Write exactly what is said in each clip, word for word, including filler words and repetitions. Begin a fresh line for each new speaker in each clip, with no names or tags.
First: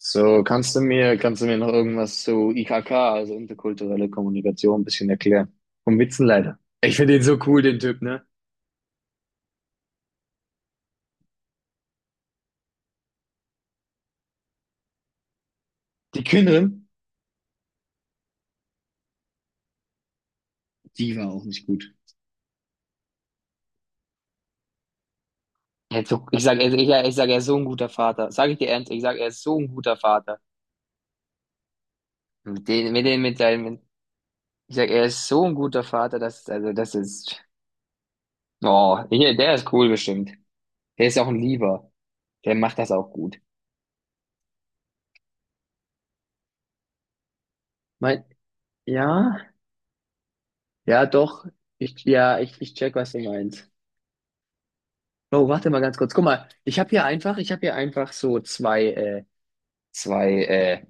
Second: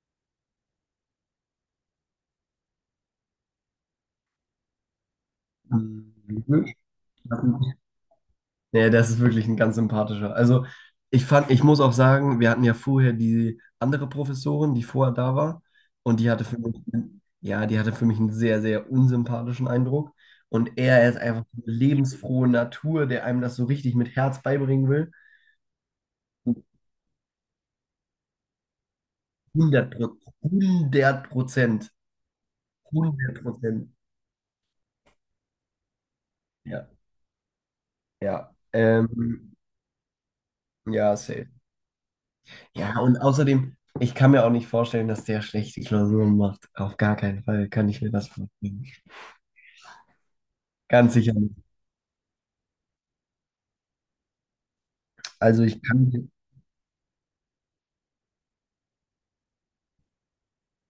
So, kannst du mir, kannst du mir noch irgendwas zu I K K, also interkulturelle Kommunikation, ein bisschen erklären? Vom Witzenleiter.
Mhm.
Ich finde den so cool, den Typ, ne?
Nee, das ist wirklich ein ganz sympathischer. Also ich fand, ich muss auch sagen, wir hatten ja vorher die andere Professorin, die vorher da war, und
Die
die hatte für mich,
Künnerin,
ja, die hatte für mich einen sehr, sehr unsympathischen Eindruck. Und er
die
ist
war auch
einfach so
nicht
eine
gut.
lebensfrohe Natur, der einem das so richtig mit Herz beibringen will.
Er hat so- Ich sag, ich, ich, ich sag, er ist so ein guter Vater. Sag ich dir ernst, ich sag, er ist so ein
Hundert
guter
Prozent,
Vater.
Hundert Prozent,
Mit den, mit den, mit
Hundert
seinen,
Prozent.
ich sag, er ist so ein guter Vater, dass also,
Ja.
das ist,
Ja,
oh, hier, der
ähm,
ist cool bestimmt. Der
ja,
ist auch ein
safe.
Lieber. Der macht das
Ja,
auch
und
gut.
außerdem, ich kann mir auch nicht vorstellen, dass der schlechte Klausuren macht. Auf gar keinen Fall kann ich mir
Mein,
das vorstellen.
ja, ja,
Ganz sicher
doch.
nicht.
Ich, ja, ich, ich check, was du meinst. Oh,
Also
warte mal
ich
ganz kurz. Guck
kann,
mal, ich habe hier einfach, ich habe hier einfach so zwei, äh, zwei, äh,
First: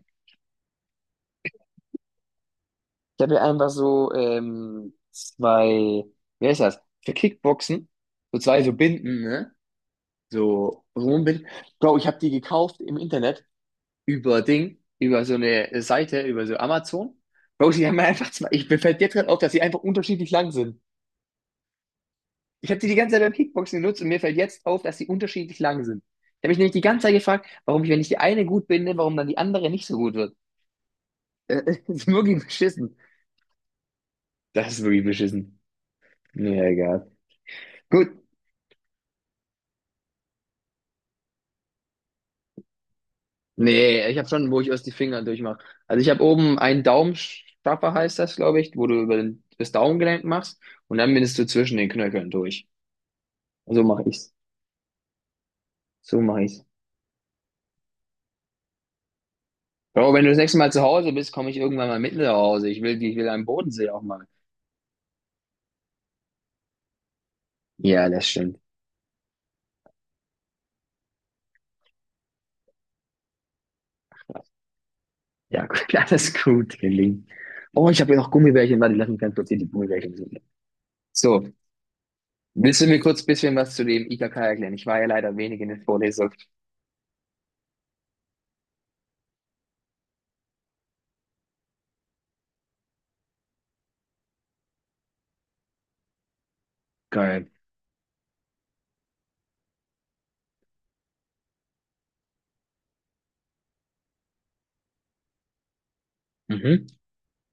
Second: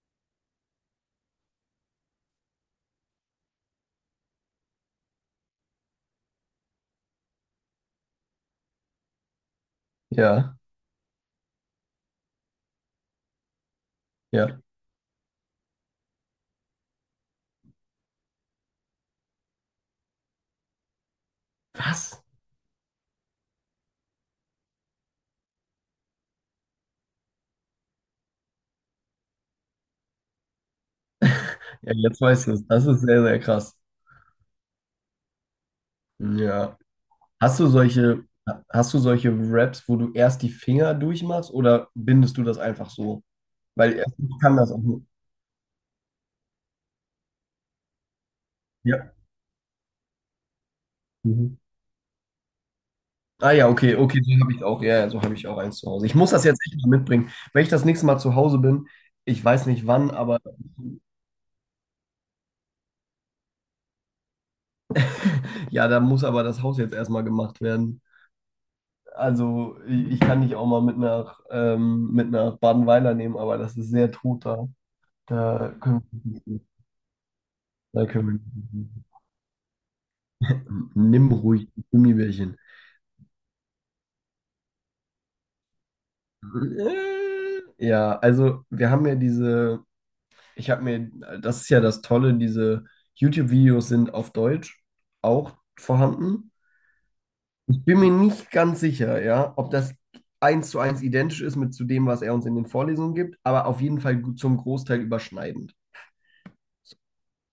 ich habe hier einfach so ähm, zwei, wer ist das? Für Kickboxen, so zwei so Binden, ne?
ja,
So Rumbinden. Bro, ich habe die gekauft im Internet über
ja.
Ding, über so eine Seite, über so Amazon. Bro, die haben mir einfach zwei. Ich mir fällt jetzt gerade auf, dass sie einfach unterschiedlich lang sind.
Was?
Ich habe die die ganze Zeit beim Kickboxen genutzt und mir fällt jetzt auf, dass sie unterschiedlich lang sind. Ich habe mich nämlich die ganze Zeit gefragt, warum ich, wenn ich die eine gut binde, warum dann die andere nicht so gut wird. Äh,
Ja,
Das ist
jetzt
wirklich
weißt du es. Das
beschissen.
ist sehr, sehr krass.
Das ist wirklich beschissen. Ja,
Ja.
egal.
Hast du
Gut.
solche, hast du solche Raps, wo du erst die Finger durchmachst oder bindest du das einfach so? Weil
Nee, ich habe
ich
schon,
kann
wo ich
das auch
erst die
nicht.
Finger durchmache. Also ich habe oben einen Daumenstrapper, heißt das, glaube ich, wo du
Ja.
über den, das Daumengelenk machst, und dann bindest du
Mhm.
zwischen den Knöcheln durch.
Ah ja,
So
okay,
mache
okay,
ich's.
so habe ich auch, ja, ja, so habe ich auch eins zu Hause. Ich
So
muss
mache
das jetzt
ich's.
echt mal mitbringen. Wenn ich das nächste Mal zu Hause bin, ich weiß nicht wann,
Bro, wenn du das
aber
nächste Mal zu Hause bist, komme ich irgendwann mal mit nach Hause. Ich will, die- ich will einen Bodensee auch mal.
ja, da muss aber das Haus jetzt erstmal gemacht werden.
Ja, das stimmt.
Also ich, ich kann dich auch mal mit nach, ähm, mit nach Badenweiler nehmen, aber das ist sehr tot da.
Ja,
Da
gut,
können wir
alles
nicht hin.
gut, gelingt. Oh, ich
Da
habe hier
können
noch
wir nicht
Gummibärchen. Warte,
hin.
lass mich ganz kurz hier die Gummibärchen suchen.
Nimm
So,
ruhig die Gummibärchen.
willst du mir kurz ein bisschen was zu dem I K K erklären? Ich war ja leider wenig in der Vorlesung.
Äh, Ja, also wir haben ja diese Ich habe mir, das ist ja das Tolle, diese YouTube-Videos sind auf Deutsch auch vorhanden.
Geil.
Ich bin mir nicht ganz sicher, ja, ob das eins zu eins identisch ist mit zu dem, was er uns in den Vorlesungen gibt, aber auf jeden Fall gut- zum Großteil überschneidend.
Mhm.
So,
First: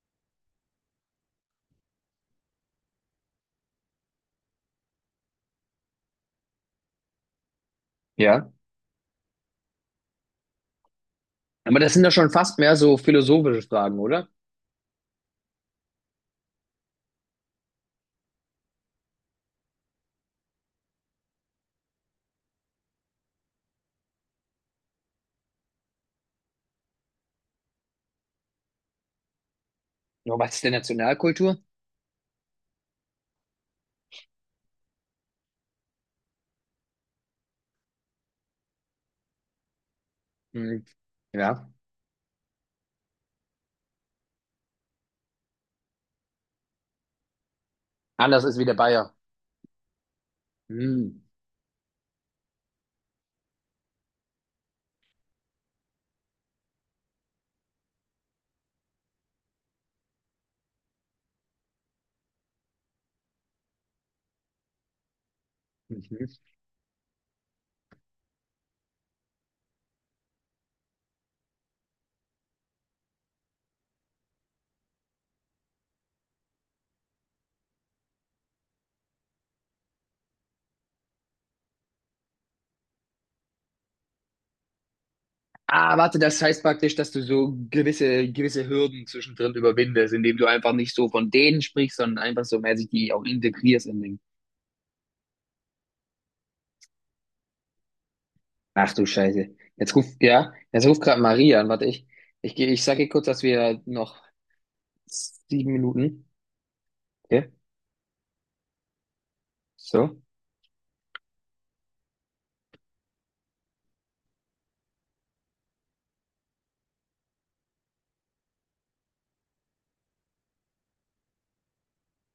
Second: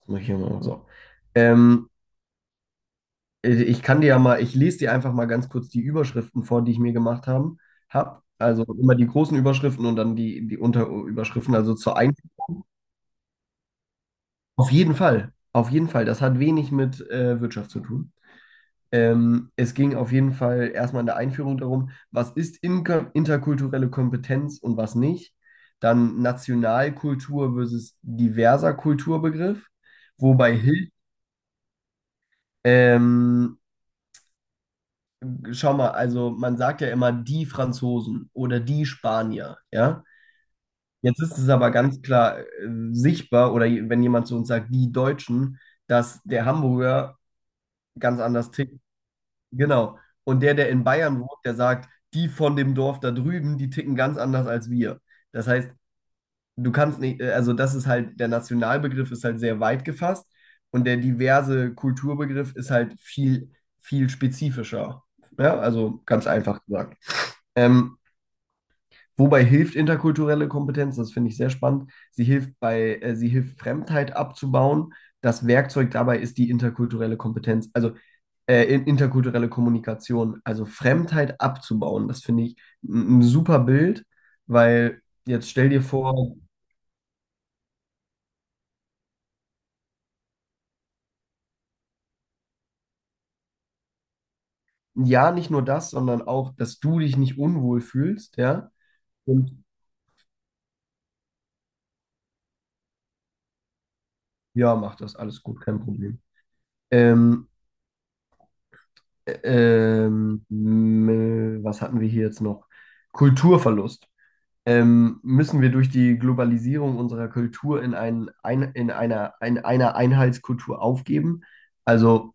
das mach ich hier mal so. Ähm, äh, ich kann dir ja mal, Ich lese dir einfach mal ganz kurz die Überschriften vor, die ich mir gemacht haben, hab.
Ja.
Also immer die großen Überschriften und dann die, die Unterüberschriften, also
Aber das
zur
sind ja schon fast
Einführung.
mehr so philosophische Fragen, oder?
Auf jeden Fall, auf jeden Fall. Das hat wenig mit äh, Wirtschaft zu tun. Ähm, es ging auf jeden Fall erstmal in der Einführung darum, was ist Inka- interkulturelle Kompetenz und was nicht. Dann Nationalkultur versus diverser Kulturbegriff.
Ja, was
Wobei
ist denn
hilft,
Nationalkultur?
ähm, schau mal, also man sagt ja immer die Franzosen oder die Spanier, ja.
Hm,
Jetzt ist es
ja.
aber ganz klar äh, sichtbar, oder je- wenn jemand zu uns sagt, die Deutschen, dass der Hamburger ganz
Anders
anders
ist wie der
tickt.
Bayer.
Genau. Und der, der in Bayern
Hm.
wohnt, der sagt, die von dem Dorf da drüben, die ticken ganz anders als wir. Das heißt, du kannst nicht, äh, also das ist halt, der Nationalbegriff ist halt sehr weit gefasst und der diverse Kulturbegriff ist halt viel, viel spezifischer. Ja, also
Mhm.
ganz einfach gesagt. Ähm, Wobei hilft interkulturelle Kompetenz, das finde ich sehr spannend. Sie hilft bei, äh, sie hilft Fremdheit abzubauen. Das Werkzeug dabei ist die interkulturelle Kompetenz. Also äh, in- interkulturelle Kommunikation, also Fremdheit abzubauen. Das finde ich ein ein super Bild, weil jetzt stell dir
Ah, warte,
vor,
das heißt praktisch, dass du so gewisse, gewisse Hürden zwischendrin überwindest, indem du einfach nicht so von denen sprichst, sondern einfach so mäßig die auch integrierst in den.
ja, nicht nur das, sondern auch, dass du dich nicht unwohl fühlst, ja.
Ach du Scheiße.
Und
Jetzt ruft, ja, jetzt ruft gerade Maria an. Warte, ich, ich gehe, ich sage ihr kurz, dass wir noch
ja, mach das, alles gut,
sieben
kein Problem.
Minuten.
Ähm,
Okay,
äh,
so.
ähm, m- Was hatten wir hier jetzt noch? Kulturverlust. Ähm, müssen wir durch die Globalisierung unserer Kultur in, ein, ein, in einer, in einer Einheitskultur aufgeben? Also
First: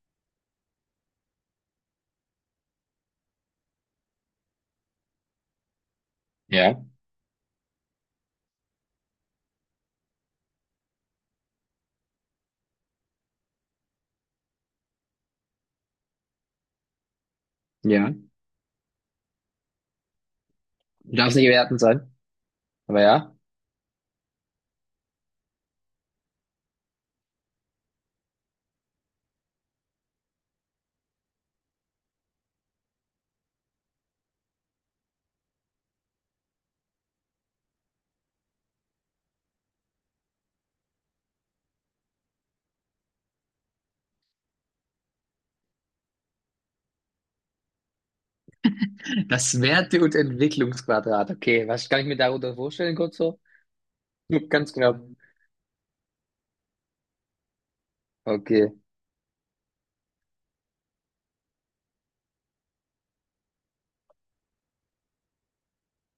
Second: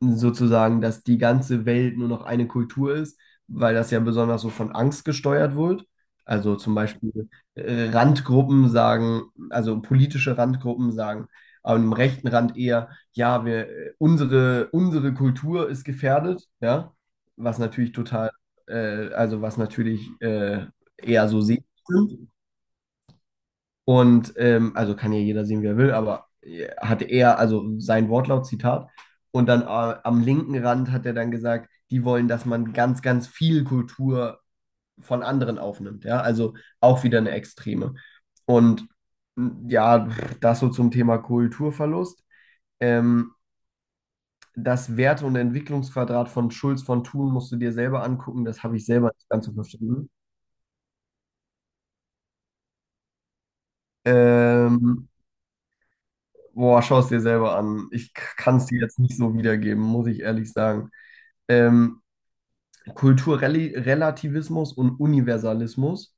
sozusagen, dass die ganze Welt nur noch eine Kultur ist, weil das ja besonders so von Angst gesteuert wird. Also zum
Ja.
Beispiel äh, Randgruppen sagen, also politische Randgruppen sagen, am rechten Rand eher, ja, wir, äh, unsere, unsere Kultur ist gefährdet, ja, was natürlich
Ja.
total, äh, also was natürlich äh,
Du
eher
darfst
so
nicht
sehen.
wertend sein. Aber ja.
Und ähm, also kann ja jeder sehen, wie er will, aber äh, hatte er, also sein Wortlaut, Zitat. Und dann äh, am linken Rand hat er dann gesagt, die wollen, dass man ganz, ganz viel Kultur von anderen aufnimmt. Ja, also auch wieder eine Extreme. Und m, ja, das so zum Thema Kulturverlust. Ähm, Das Werte- und Entwicklungsquadrat von Schulz von Thun musst du dir selber angucken. Das habe ich selber nicht ganz so
Das Werte-
verstanden.
und Entwicklungsquadrat. Okay, was kann ich mir darunter vorstellen, kurz so? Nur ganz genau.
Ähm, Boah, schau es dir selber an. Ich kann
Okay,
es dir jetzt nicht so wiedergeben, muss ich ehrlich sagen. Ähm, Kulturrelativismus und Universalismus.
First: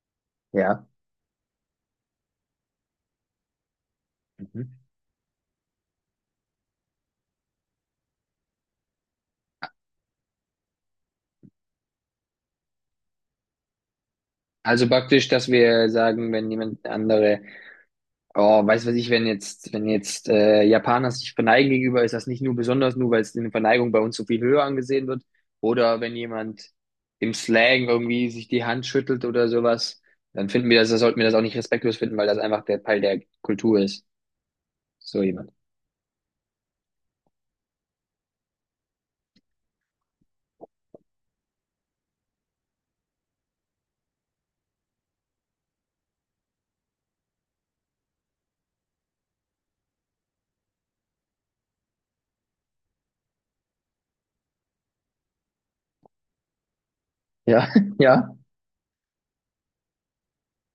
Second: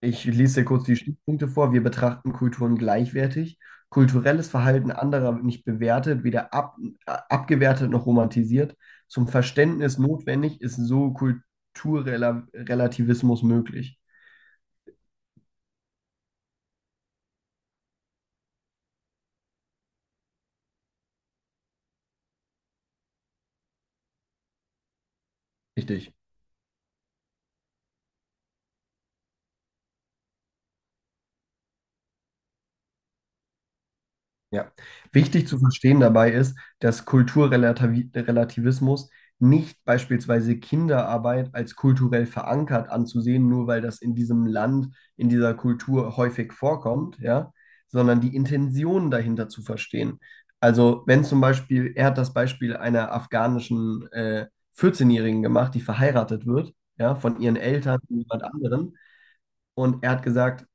Ich lese dir kurz
ja.
die Stichpunkte vor. Wir betrachten Kulturen gleichwertig. Kulturelles
Mhm.
Verhalten anderer wird nicht bewertet, weder ab, äh, abgewertet noch romantisiert. Zum Verständnis notwendig ist so Kulturrelativismus möglich.
Also praktisch, dass wir sagen, wenn jemand andere. Oh, weiß was ich, wenn jetzt, wenn jetzt äh, Japaner sich verneigen gegenüber, ist das nicht nur besonders, nur weil es in der Verneigung bei uns so viel höher angesehen wird. Oder
Richtig.
wenn jemand im Slang irgendwie sich die Hand schüttelt oder sowas, dann finden wir das, das sollten wir das auch nicht respektlos finden, weil das einfach der Teil der Kultur ist.
Ja.
So
Wichtig
jemand.
zu verstehen dabei ist, dass Kulturrelativismus nicht beispielsweise Kinderarbeit als kulturell verankert anzusehen, nur weil das in diesem Land, in dieser Kultur häufig vorkommt, ja, sondern die Intention dahinter zu verstehen. Also wenn zum Beispiel, er hat das Beispiel einer afghanischen äh, vierzehnjährigen-Jährigen gemacht, die verheiratet wird, ja, von ihren
Ja,
Eltern, zu
ja.
jemand anderen, und er hat gesagt,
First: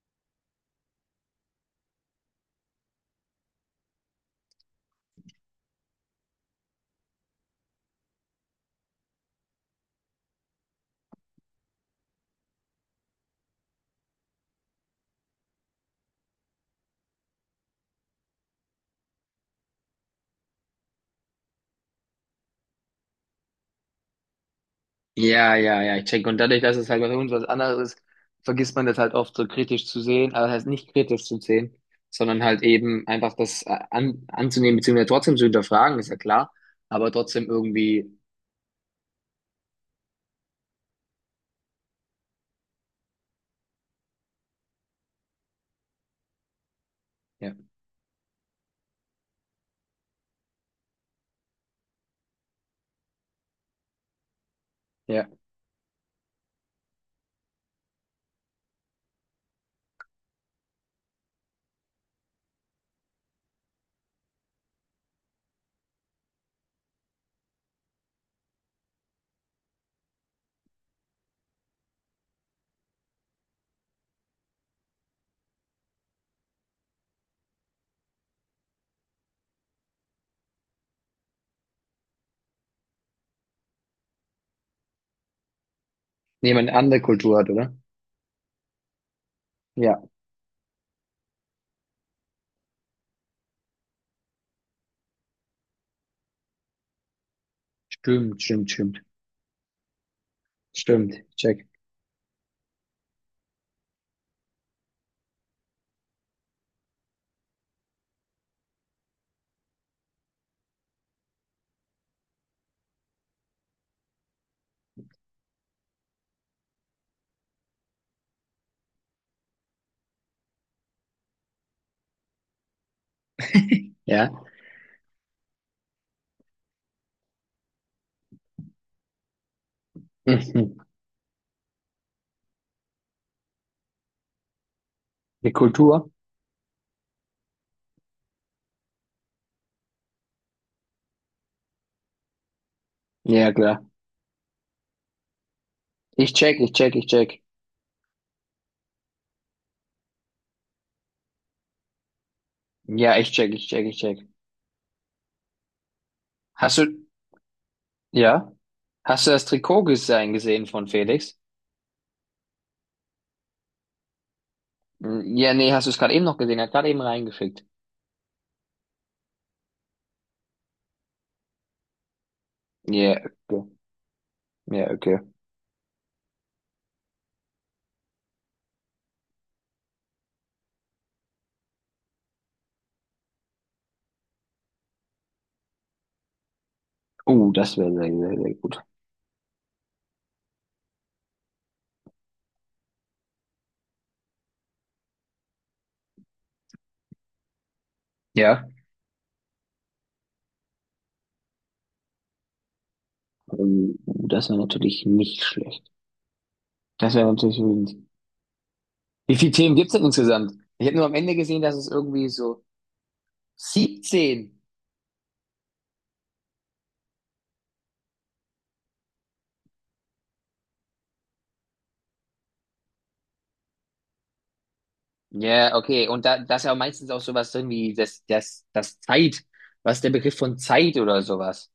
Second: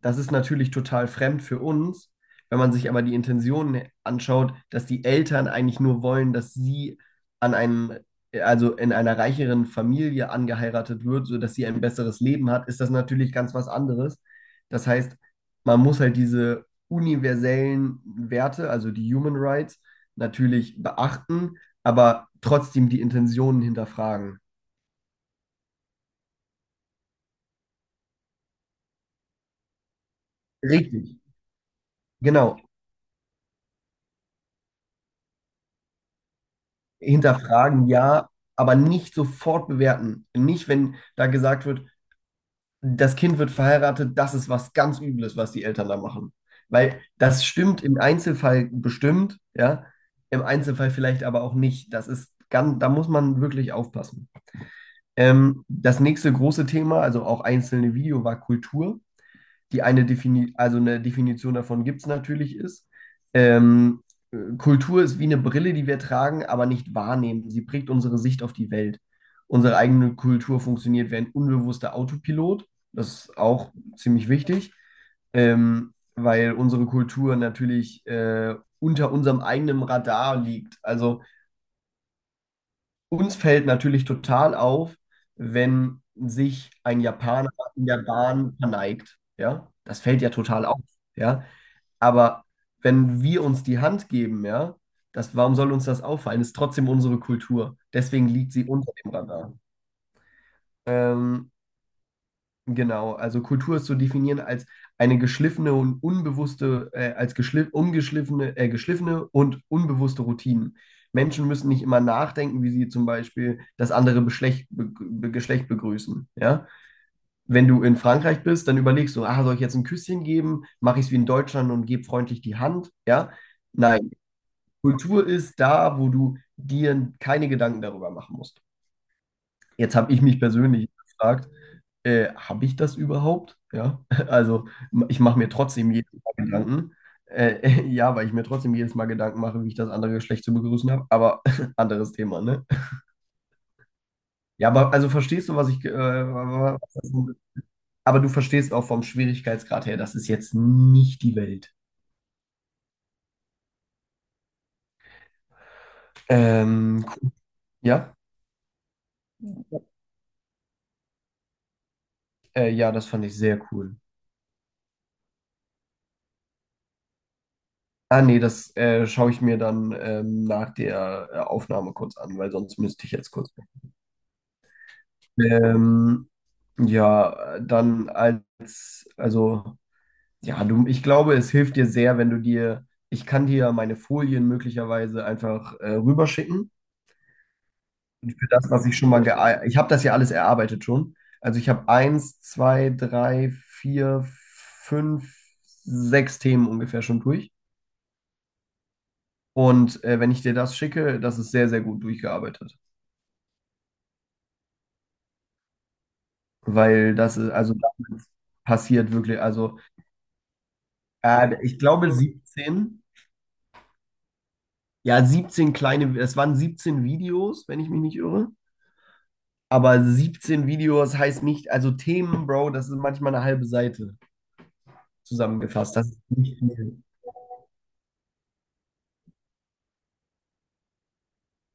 das ist natürlich total fremd für uns. Wenn man sich aber die Intentionen anschaut, dass die Eltern eigentlich nur wollen, dass sie an einem, also in einer reicheren Familie angeheiratet wird, sodass sie ein besseres Leben hat, ist das natürlich ganz was anderes. Das heißt, man muss halt diese universellen Werte, also die Human Rights, natürlich beachten, aber trotzdem die Intentionen hinterfragen.
Ja, ja, ja, ich check. Und dadurch, dass es halt bei uns was anderes ist, vergisst man das halt oft so kritisch zu sehen, aber das heißt nicht
Richtig.
kritisch zu sehen, sondern
Genau,
halt eben einfach das äh, an, anzunehmen, beziehungsweise trotzdem zu hinterfragen, ist ja klar, aber trotzdem
Hinterfragen
irgendwie,
ja, aber nicht sofort bewerten. Nicht, wenn da gesagt wird, das Kind wird verheiratet, das ist was ganz Übles, was die Eltern da machen. Weil das
ja,
stimmt im Einzelfall bestimmt, ja, im Einzelfall vielleicht aber auch nicht. Das ist ganz, da muss man wirklich aufpassen.
ja,
Ähm, das nächste große Thema, also auch einzelne Video, war Kultur die eine Defini also eine Definition davon gibt es natürlich ist. Ähm, Kultur ist wie eine Brille, die wir tragen, aber nicht wahrnehmen. Sie prägt unsere Sicht auf die Welt. Unsere eigene Kultur funktioniert wie ein unbewusster Autopilot. Das ist auch ziemlich wichtig, ähm, weil unsere Kultur natürlich äh, unter unserem eigenen Radar liegt. Also uns fällt natürlich total auf, wenn
jemand
sich
eine andere
ein
Kultur hat,
Japaner
oder?
in der Bahn verneigt. Ja,
Ja,
das fällt ja total auf. Ja, aber wenn wir uns die Hand geben, ja, das, warum soll uns das auffallen? Ist trotzdem unsere Kultur. Deswegen
stimmt,
liegt sie
stimmt,
unter
stimmt,
dem Radar.
stimmt,
Ähm,
check.
Genau, also Kultur ist zu definieren als eine geschliffene und unbewusste, äh, als geschliff, umgeschliffene, äh, geschliffene und unbewusste Routinen. Menschen müssen nicht immer nachdenken, wie sie zum Beispiel das andere Beschlecht, be, be, Geschlecht begrüßen. Ja? Wenn du in Frankreich bist, dann überlegst du, ah, soll ich jetzt ein Küsschen geben? Mache ich es wie in Deutschland und gebe freundlich die Hand? Ja? Nein,
Ja,
Kultur ist da, wo du dir keine Gedanken darüber machen musst. Jetzt habe ich mich
mhm.
persönlich gefragt, äh, habe ich das überhaupt? Ja, also ich mache mir
Die
trotzdem
Kultur?
jedes Mal Gedanken. Äh, ja, weil ich mir trotzdem jedes Mal Gedanken mache, wie ich das andere Geschlecht zu begrüßen habe, aber anderes Thema, ne?
Ja, klar.
Ja, aber also verstehst du, was ich. Äh,
Ich check, ich
was
check, ich
das-
check.
aber du verstehst auch vom Schwierigkeitsgrad her, das ist jetzt nicht die Welt.
Ja, ich check, ich check, ich check. Hast
Ähm,
du,
cool. Ja,
ja, hast du das Trikotdesign gesehen gesehen von Felix?
äh, ja, das fand ich sehr cool.
Ja, nee, hast du es gerade eben noch gesehen? Er hat gerade eben reingeschickt.
Ah, nee, das äh, schaue ich mir dann ähm, nach der äh, Aufnahme kurz an, weil sonst müsste ich
Ja,
jetzt kurz.
okay. Ja, okay.
Ähm, ja, äh, dann als Also, ja, du, ich glaube, es hilft dir sehr, wenn du dir, ich kann dir ja meine Folien möglicherweise einfach äh, rüberschicken.
Oh, das wäre sehr,
Und
sehr,
für
sehr
das,
gut.
was ich schon mal, gea- ich habe das ja alles erarbeitet schon. Also ich habe eins, zwei, drei, vier, fünf, sechs Themen ungefähr schon durch.
Ja.
Und äh, wenn ich dir das schicke, das ist sehr, sehr gut durchgearbeitet.
Oh, das wäre natürlich nicht schlecht. Das
Weil
wäre
das ist,
natürlich
also
nicht.
damit passiert
Wie
wirklich,
viele Themen
also
gibt es denn insgesamt? Ich habe nur am Ende
äh,
gesehen, dass
ich
es
glaube
irgendwie so
siebzehn.
siebzehn.
Ja, siebzehn kleine, es waren siebzehn Videos, wenn ich mich nicht irre. Aber siebzehn Videos heißt nicht, also Themen, Bro, das ist manchmal eine halbe Seite
Ja,
zusammengefasst.
okay.
Das ist
Und da, da
nicht
ist ja auch
viel.
meistens auch sowas drin wie das, das, das Zeit. Was ist der Begriff von Zeit oder sowas?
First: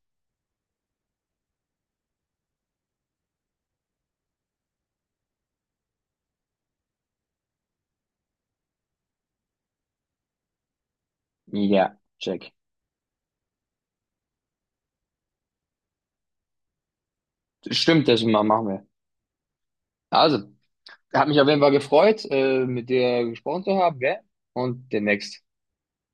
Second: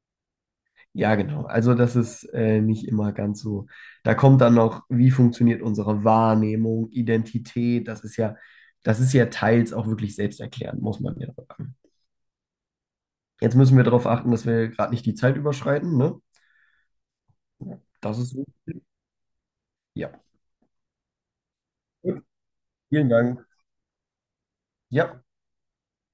Ja, genau. Also das ist äh, nicht immer ganz so. Da kommt dann noch, wie funktioniert unsere Wahrnehmung, Identität. Das ist ja, das ist ja teils auch wirklich selbsterklärend, muss man ja sagen.
Ja, check.
Jetzt müssen wir darauf achten, dass wir gerade nicht die Zeit überschreiten, ne?
Stimmt,
Das
das
ist
ma-
so.
machen wir.
Ja.
Also. Hat mich auf jeden Fall
Gut,
gefreut, äh, mit
vielen
dir
Dank.
gesprochen zu haben, gell? Und
Ja.
demnächst.